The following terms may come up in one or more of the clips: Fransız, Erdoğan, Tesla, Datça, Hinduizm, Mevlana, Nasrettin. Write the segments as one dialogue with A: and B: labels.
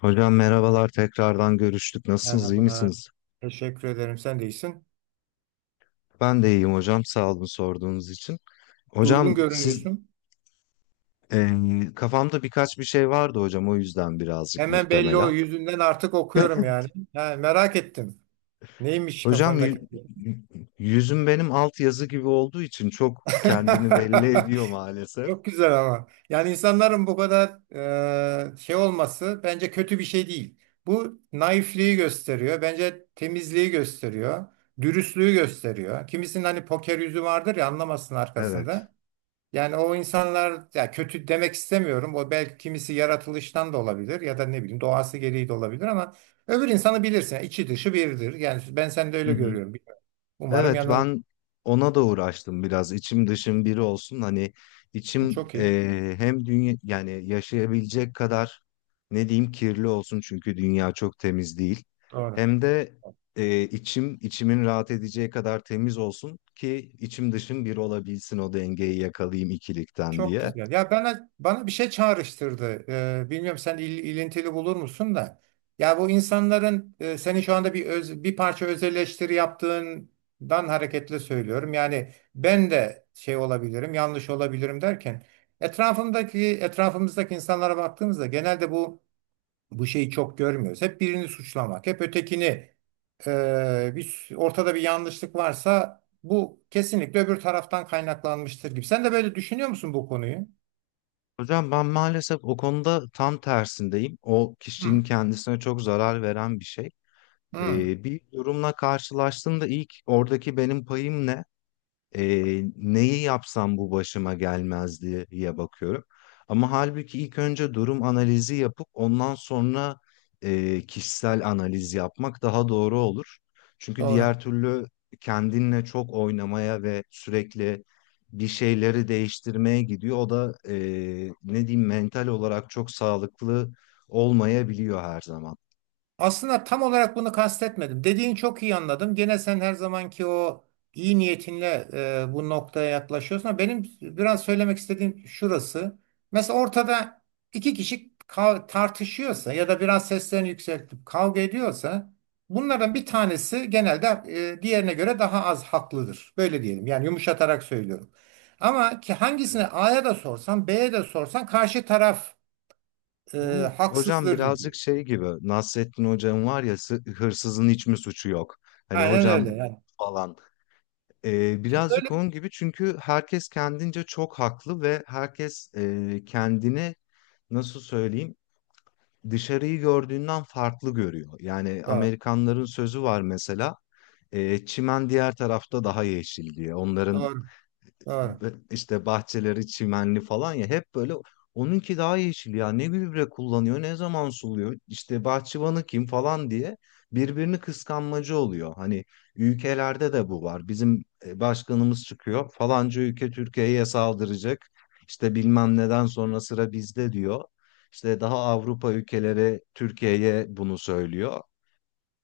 A: Hocam merhabalar tekrardan görüştük. Nasılsınız, iyi
B: Merhaba.
A: misiniz?
B: Teşekkür ederim. Sen de iyisin.
A: Ben de iyiyim hocam. Sağ olun sorduğunuz için.
B: Durgun
A: Hocam siz
B: görünüyorsun.
A: e, kafamda birkaç bir şey vardı hocam, o yüzden birazcık
B: Hemen belli o
A: muhtemelen.
B: yüzünden artık okuyorum yani. Ha, merak ettim. Neymiş
A: Hocam
B: kafandaki?
A: y- yüzüm benim alt yazı gibi olduğu için çok kendini belli ediyor maalesef.
B: Çok güzel ama. Yani insanların bu kadar şey olması bence kötü bir şey değil. Bu naifliği gösteriyor. Bence temizliği gösteriyor. Dürüstlüğü gösteriyor. Kimisinin hani poker yüzü vardır ya anlamasın
A: Evet.
B: arkasında. Yani o insanlar ya kötü demek istemiyorum. O belki kimisi yaratılıştan da olabilir ya da ne bileyim doğası gereği de olabilir ama öbür insanı bilirsin. Yani içi dışı biridir. Yani ben seni de
A: Hı
B: öyle
A: hı.
B: görüyorum. Bilmiyorum. Umarım
A: Evet,
B: yanılmıyorum.
A: ben ona da uğraştım biraz, içim dışım biri olsun, hani içim
B: Çok iyi.
A: hem dünya yani yaşayabilecek kadar, ne diyeyim, kirli olsun çünkü dünya çok temiz değil,
B: Doğru.
A: hem de içim içimin rahat edeceği kadar temiz olsun ki içim dışım bir olabilsin, o dengeyi yakalayayım ikilikten
B: Çok
A: diye.
B: güzel. Ya bana bir şey çağrıştırdı. Bilmiyorum sen ilintili bulur musun da. Ya bu insanların senin şu anda bir bir parça öz eleştiri yaptığından hareketle söylüyorum. Yani ben de şey olabilirim, yanlış olabilirim derken etrafımızdaki insanlara baktığımızda genelde bu şeyi çok görmüyoruz. Hep birini suçlamak, hep ötekini, bir, ortada bir yanlışlık varsa bu kesinlikle öbür taraftan kaynaklanmıştır gibi. Sen de böyle düşünüyor musun bu konuyu?
A: Hocam ben maalesef o konuda tam tersindeyim, o
B: Hmm.
A: kişinin kendisine çok zarar veren bir şey.
B: Hı,
A: Bir durumla karşılaştığımda ilk oradaki benim payım ne? Neyi yapsam bu başıma gelmez diye bakıyorum. Ama halbuki ilk önce durum analizi yapıp ondan sonra kişisel analiz yapmak daha doğru olur. Çünkü
B: doğru.
A: diğer türlü kendinle çok oynamaya ve sürekli bir şeyleri değiştirmeye gidiyor. O da ne diyeyim, mental olarak çok sağlıklı olmayabiliyor her zaman.
B: Aslında tam olarak bunu kastetmedim. Dediğin çok iyi anladım. Gene sen her zamanki o iyi niyetinle, bu noktaya yaklaşıyorsun. Ama benim biraz söylemek istediğim şurası. Mesela ortada iki kişi tartışıyorsa ya da biraz seslerini yükseltip kavga ediyorsa bunlardan bir tanesi genelde, diğerine göre daha az haklıdır. Böyle diyelim. Yani yumuşatarak söylüyorum. Ama ki hangisine
A: Evet.
B: A'ya da sorsan B'ye de sorsan karşı taraf, e,
A: Bu hocam
B: haksızdır diyor.
A: birazcık şey gibi, Nasrettin hocam var ya, hırsızın hiç mi suçu yok? Hani
B: Aynen
A: hocam
B: öyle yani.
A: falan.
B: Böyle
A: Birazcık onun gibi, çünkü herkes kendince çok haklı ve herkes kendini, nasıl söyleyeyim, dışarıyı gördüğünden farklı görüyor. Yani
B: Doğru,
A: Amerikanların sözü var mesela, çimen diğer tarafta daha yeşil diye. Onların
B: doğru, doğru.
A: işte bahçeleri çimenli falan ya, hep böyle onunki daha yeşil, ya ne gübre kullanıyor, ne zaman suluyor, işte bahçıvanı kim falan diye birbirini kıskanmacı oluyor. Hani ülkelerde de bu var, bizim başkanımız çıkıyor, falanca ülke Türkiye'ye saldıracak, işte bilmem neden sonra sıra bizde diyor. İşte daha Avrupa ülkeleri Türkiye'ye bunu söylüyor.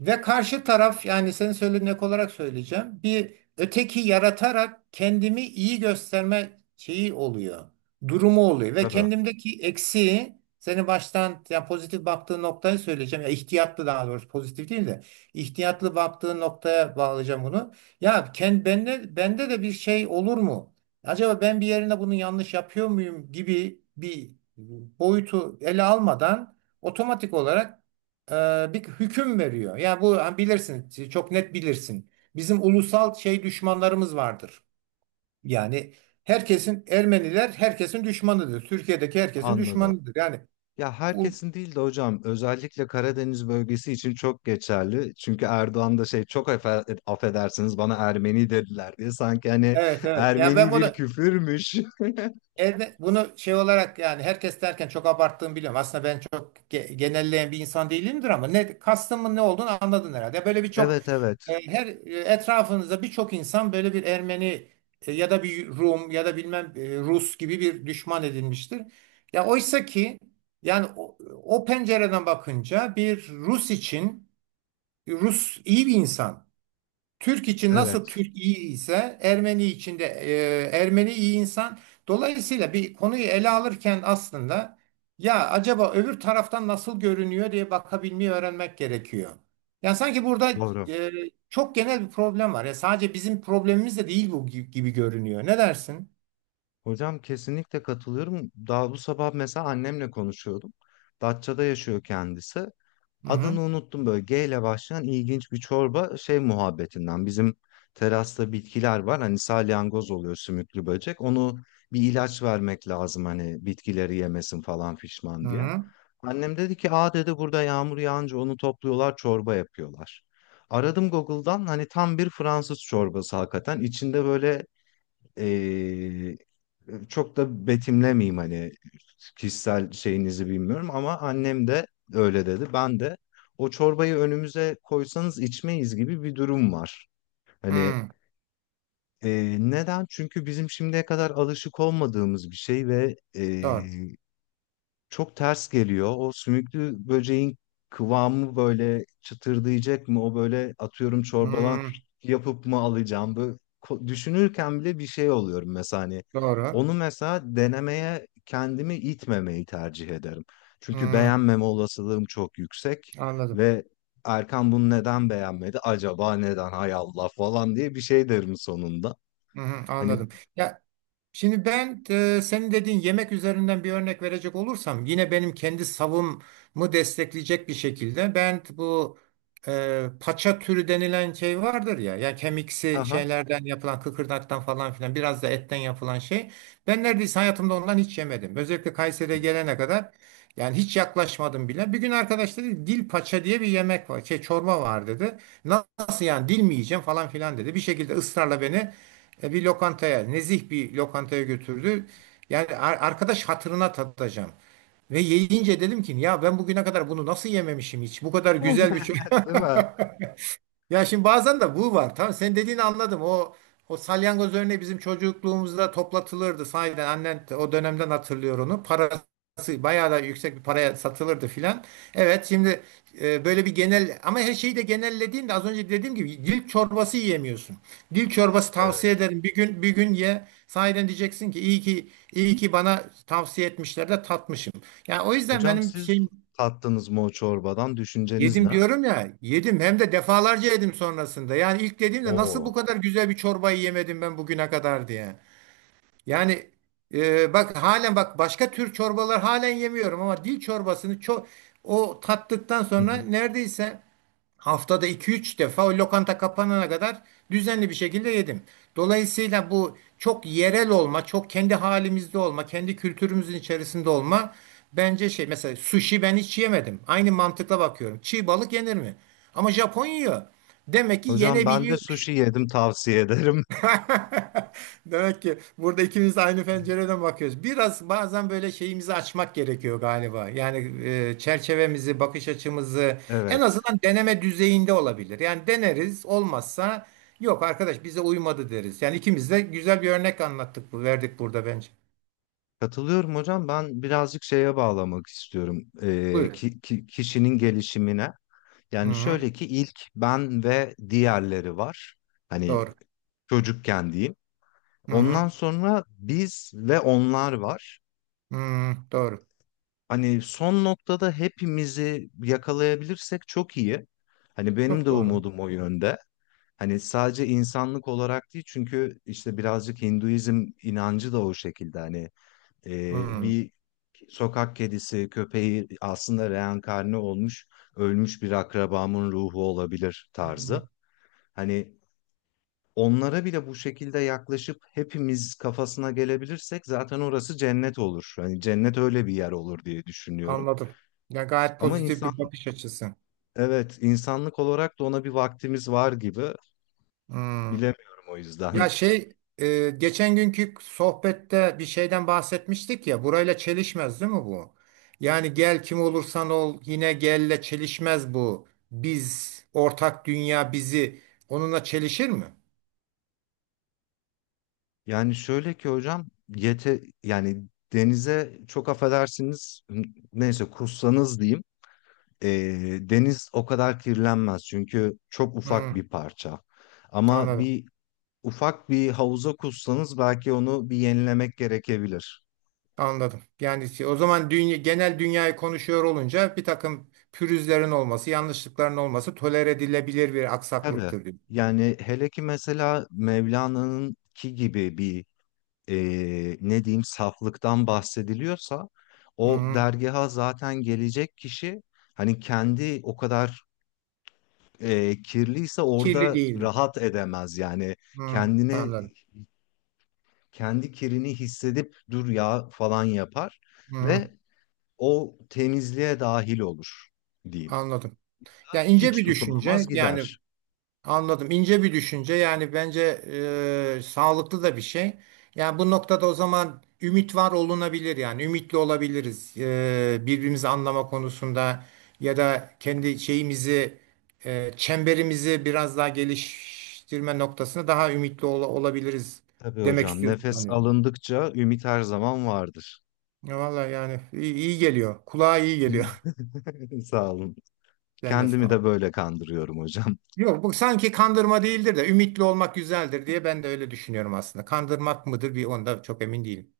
B: Ve karşı taraf yani senin söylediğin ek olarak söyleyeceğim. Bir öteki yaratarak kendimi iyi gösterme şeyi oluyor. Durumu oluyor ve
A: Tabii,
B: kendimdeki eksiği senin baştan yani pozitif baktığın noktayı söyleyeceğim. Ya ihtiyatlı, daha doğrusu pozitif değil de ihtiyatlı baktığın noktaya bağlayacağım bunu. Ya kendi bende de bir şey olur mu? Acaba ben bir yerine bunu yanlış yapıyor muyum gibi bir boyutu ele almadan otomatik olarak bir hüküm veriyor. Ya bu ha, bilirsin, çok net bilirsin. Bizim ulusal şey düşmanlarımız vardır. Yani herkesin Ermeniler herkesin düşmanıdır. Türkiye'deki herkesin
A: anladım.
B: düşmanıdır. Yani
A: Ya
B: ul-
A: herkesin değil de hocam, özellikle Karadeniz bölgesi için çok geçerli. Çünkü Erdoğan da şey, çok affedersiniz, bana Ermeni dediler diye, sanki hani
B: evet evet. Yani ben
A: Ermeni bir
B: bunu
A: küfürmüş.
B: evet, bunu şey olarak yani herkes derken çok abarttığımı biliyorum. Aslında ben çok genelleyen bir insan değilimdir ama ne kastımın ne olduğunu anladın herhalde. Böyle birçok,
A: Evet evet,
B: etrafınızda birçok insan böyle bir Ermeni, ya da bir Rum ya da bilmem Rus gibi bir düşman edinmiştir. Ya oysa ki yani o pencereden bakınca bir Rus için Rus iyi bir insan. Türk için nasıl
A: evet
B: Türk iyi ise Ermeni için de, Ermeni iyi insan. Dolayısıyla bir konuyu ele alırken aslında ya acaba öbür taraftan nasıl görünüyor diye bakabilmeyi öğrenmek gerekiyor. Yani sanki burada,
A: doğru.
B: e, çok genel bir problem var. Ya sadece bizim problemimiz de değil bu gibi görünüyor. Ne dersin?
A: Hocam kesinlikle katılıyorum. Daha bu sabah mesela annemle konuşuyordum. Datça'da yaşıyor kendisi.
B: Hı
A: Adını
B: hı.
A: unuttum, böyle G ile başlayan ilginç bir çorba şey muhabbetinden. Bizim terasta bitkiler var. Hani salyangoz oluyor, sümüklü böcek. Onu bir ilaç vermek lazım hani, bitkileri yemesin falan fişman
B: Hı
A: diye.
B: hı.
A: Annem dedi ki, aa dedi, burada yağmur yağınca onu topluyorlar, çorba yapıyorlar. Aradım Google'dan, hani tam bir Fransız çorbası hakikaten. İçinde böyle, çok da betimlemeyeyim, hani kişisel şeyinizi bilmiyorum, ama annem de öyle dedi. Ben de, o çorbayı önümüze koysanız içmeyiz gibi bir durum var. Hani
B: Hı.
A: neden? Çünkü bizim şimdiye kadar alışık olmadığımız bir şey ve
B: Doğru.
A: çok ters geliyor. O sümüklü böceğin kıvamı böyle çıtırdayacak mı? O böyle atıyorum çorbadan
B: Hı.
A: yapıp mı alacağım? Böyle düşünürken bile bir şey oluyorum mesela hani.
B: Doğru.
A: Onu mesela denemeye kendimi itmemeyi tercih ederim. Çünkü
B: Hı.
A: beğenmeme olasılığım çok yüksek
B: Anladım.
A: ve Erkan bunu neden beğenmedi? Acaba neden? Hay Allah falan diye bir şey derim sonunda.
B: Hı hı.
A: Hani
B: Anladım. Şimdi ben, senin dediğin yemek üzerinden bir örnek verecek olursam yine benim kendi savımı destekleyecek bir şekilde ben bu, paça türü denilen şey vardır ya ya kemiksi
A: aha.
B: şeylerden yapılan kıkırdaktan falan filan biraz da etten yapılan şey. Ben neredeyse hayatımda ondan hiç yemedim. Özellikle Kayseri'ye gelene kadar yani hiç yaklaşmadım bile. Bir gün arkadaş dedi dil paça diye bir yemek var şey çorba var dedi. Nasıl yani dil mi yiyeceğim falan filan dedi. Bir şekilde ısrarla beni, bir lokantaya, nezih bir lokantaya götürdü. Yani arkadaş hatırına tatacağım. Ve yiyince dedim ki ya ben bugüne kadar bunu nasıl yememişim hiç? Bu kadar güzel bir
A: Değil mi?
B: ya şimdi bazen de bu var. Tamam sen dediğini anladım. O salyangoz örneği bizim çocukluğumuzda toplatılırdı. Sahiden annen de o dönemden hatırlıyor onu. Parası bayağı da yüksek bir paraya satılırdı filan. Evet şimdi, böyle bir genel ama her şeyi de genellediğinde az önce dediğim gibi dil çorbası yiyemiyorsun. Dil çorbası tavsiye ederim. Bir gün bir gün ye. Sahiden diyeceksin ki iyi ki iyi ki bana tavsiye etmişler de tatmışım. Yani o yüzden
A: Hocam
B: benim
A: siz
B: şeyim
A: tattınız mı o çorbadan? Düşünceniz
B: Yedim
A: ne?
B: diyorum ya, yedim hem de defalarca yedim sonrasında. Yani ilk dediğimde nasıl bu
A: Oo.
B: kadar güzel bir çorbayı yemedim ben bugüne kadar diye. Yani, bak halen bak başka tür çorbalar halen yemiyorum ama dil çorbasını çok o tattıktan
A: Hı
B: sonra
A: hı.
B: neredeyse haftada iki üç defa o lokanta kapanana kadar düzenli bir şekilde yedim. Dolayısıyla bu çok yerel olma, çok kendi halimizde olma, kendi kültürümüzün içerisinde olma bence şey mesela sushi ben hiç yemedim. Aynı mantıkla bakıyorum. Çiğ balık yenir mi? Ama Japon yiyor. Demek ki
A: Hocam ben de
B: yenebiliyor.
A: sushi yedim, tavsiye ederim.
B: Demek ki burada ikimiz de aynı pencereden bakıyoruz. Biraz bazen böyle şeyimizi açmak gerekiyor galiba. Yani, çerçevemizi, bakış açımızı en
A: Evet.
B: azından deneme düzeyinde olabilir. Yani deneriz, olmazsa yok arkadaş bize uymadı deriz. Yani ikimiz de güzel bir örnek anlattık, bu verdik burada bence.
A: Katılıyorum hocam. Ben birazcık şeye bağlamak istiyorum.
B: Buyurun.
A: Kişinin gelişimine.
B: Hı
A: Yani
B: hı,
A: şöyle ki, ilk ben ve diğerleri var. Hani
B: doğru.
A: çocukken diyeyim.
B: Hı
A: Ondan
B: hı,
A: sonra biz ve onlar var.
B: hı, doğru.
A: Hani son noktada hepimizi yakalayabilirsek çok iyi. Hani benim de
B: Çok doğru.
A: umudum o yönde. Hani sadece insanlık olarak değil, çünkü işte birazcık Hinduizm inancı da o şekilde, hani bir sokak kedisi köpeği aslında reenkarne olmuş, ölmüş bir akrabamın ruhu olabilir
B: Hı hı.
A: tarzı. Hani onlara bile bu şekilde yaklaşıp hepimiz kafasına gelebilirsek zaten orası cennet olur. Hani cennet öyle bir yer olur diye düşünüyorum.
B: Anladım. Ya gayet
A: Ama
B: pozitif bir
A: insan,
B: bakış açısı.
A: evet, insanlık olarak da ona bir vaktimiz var gibi,
B: Hı.
A: bilemiyorum o
B: Ya
A: yüzden.
B: şey, geçen günkü sohbette bir şeyden bahsetmiştik ya burayla çelişmez değil mi bu? Yani gel kim olursan ol yine gelle çelişmez bu. Biz ortak dünya bizi onunla çelişir mi?
A: Yani şöyle ki hocam, yete yani, denize, çok affedersiniz, neyse kussanız diyeyim, e, deniz o kadar kirlenmez çünkü çok ufak
B: Hmm,
A: bir parça. Ama
B: anladım.
A: bir ufak bir havuza kussanız belki onu bir yenilemek gerekebilir.
B: Anladım. Yani o zaman dünya, genel dünyayı konuşuyor olunca bir takım pürüzlerin olması, yanlışlıkların olması tolere edilebilir bir
A: Tabii,
B: aksaklıktır diyor.
A: yani hele ki mesela Mevlana'nın ki gibi bir, ne diyeyim, saflıktan bahsediliyorsa, o
B: Hmm,
A: dergaha zaten gelecek kişi, hani kendi o kadar kirliyse
B: kirli
A: orada
B: değil.
A: rahat edemez yani,
B: Hmm,
A: kendini,
B: anladım.
A: kendi kirini hissedip dur ya falan yapar
B: Hmm,
A: ve o temizliğe dahil olur diyeyim.
B: anladım. Yani ince
A: Hiç
B: bir düşünce.
A: tutunamaz
B: Yani
A: gider.
B: anladım. İnce bir düşünce. Yani bence, sağlıklı da bir şey. Yani bu noktada o zaman ümit var olunabilir yani. Ümitli olabiliriz. E, birbirimizi anlama konusunda ya da kendi şeyimizi, çemberimizi biraz daha geliştirme noktasında daha ümitli olabiliriz
A: Tabii
B: demek
A: hocam,
B: istiyorsun
A: nefes
B: sanıyorum.
A: alındıkça ümit her zaman vardır.
B: Ya vallahi yani iyi, iyi geliyor. Kulağa iyi
A: Hı?
B: geliyor.
A: Sağ olun.
B: Sen de sağ
A: Kendimi
B: ol.
A: de böyle kandırıyorum hocam.
B: Yok bu sanki kandırma değildir de ümitli olmak güzeldir diye ben de öyle düşünüyorum aslında. Kandırmak mıdır bir onda çok emin değilim.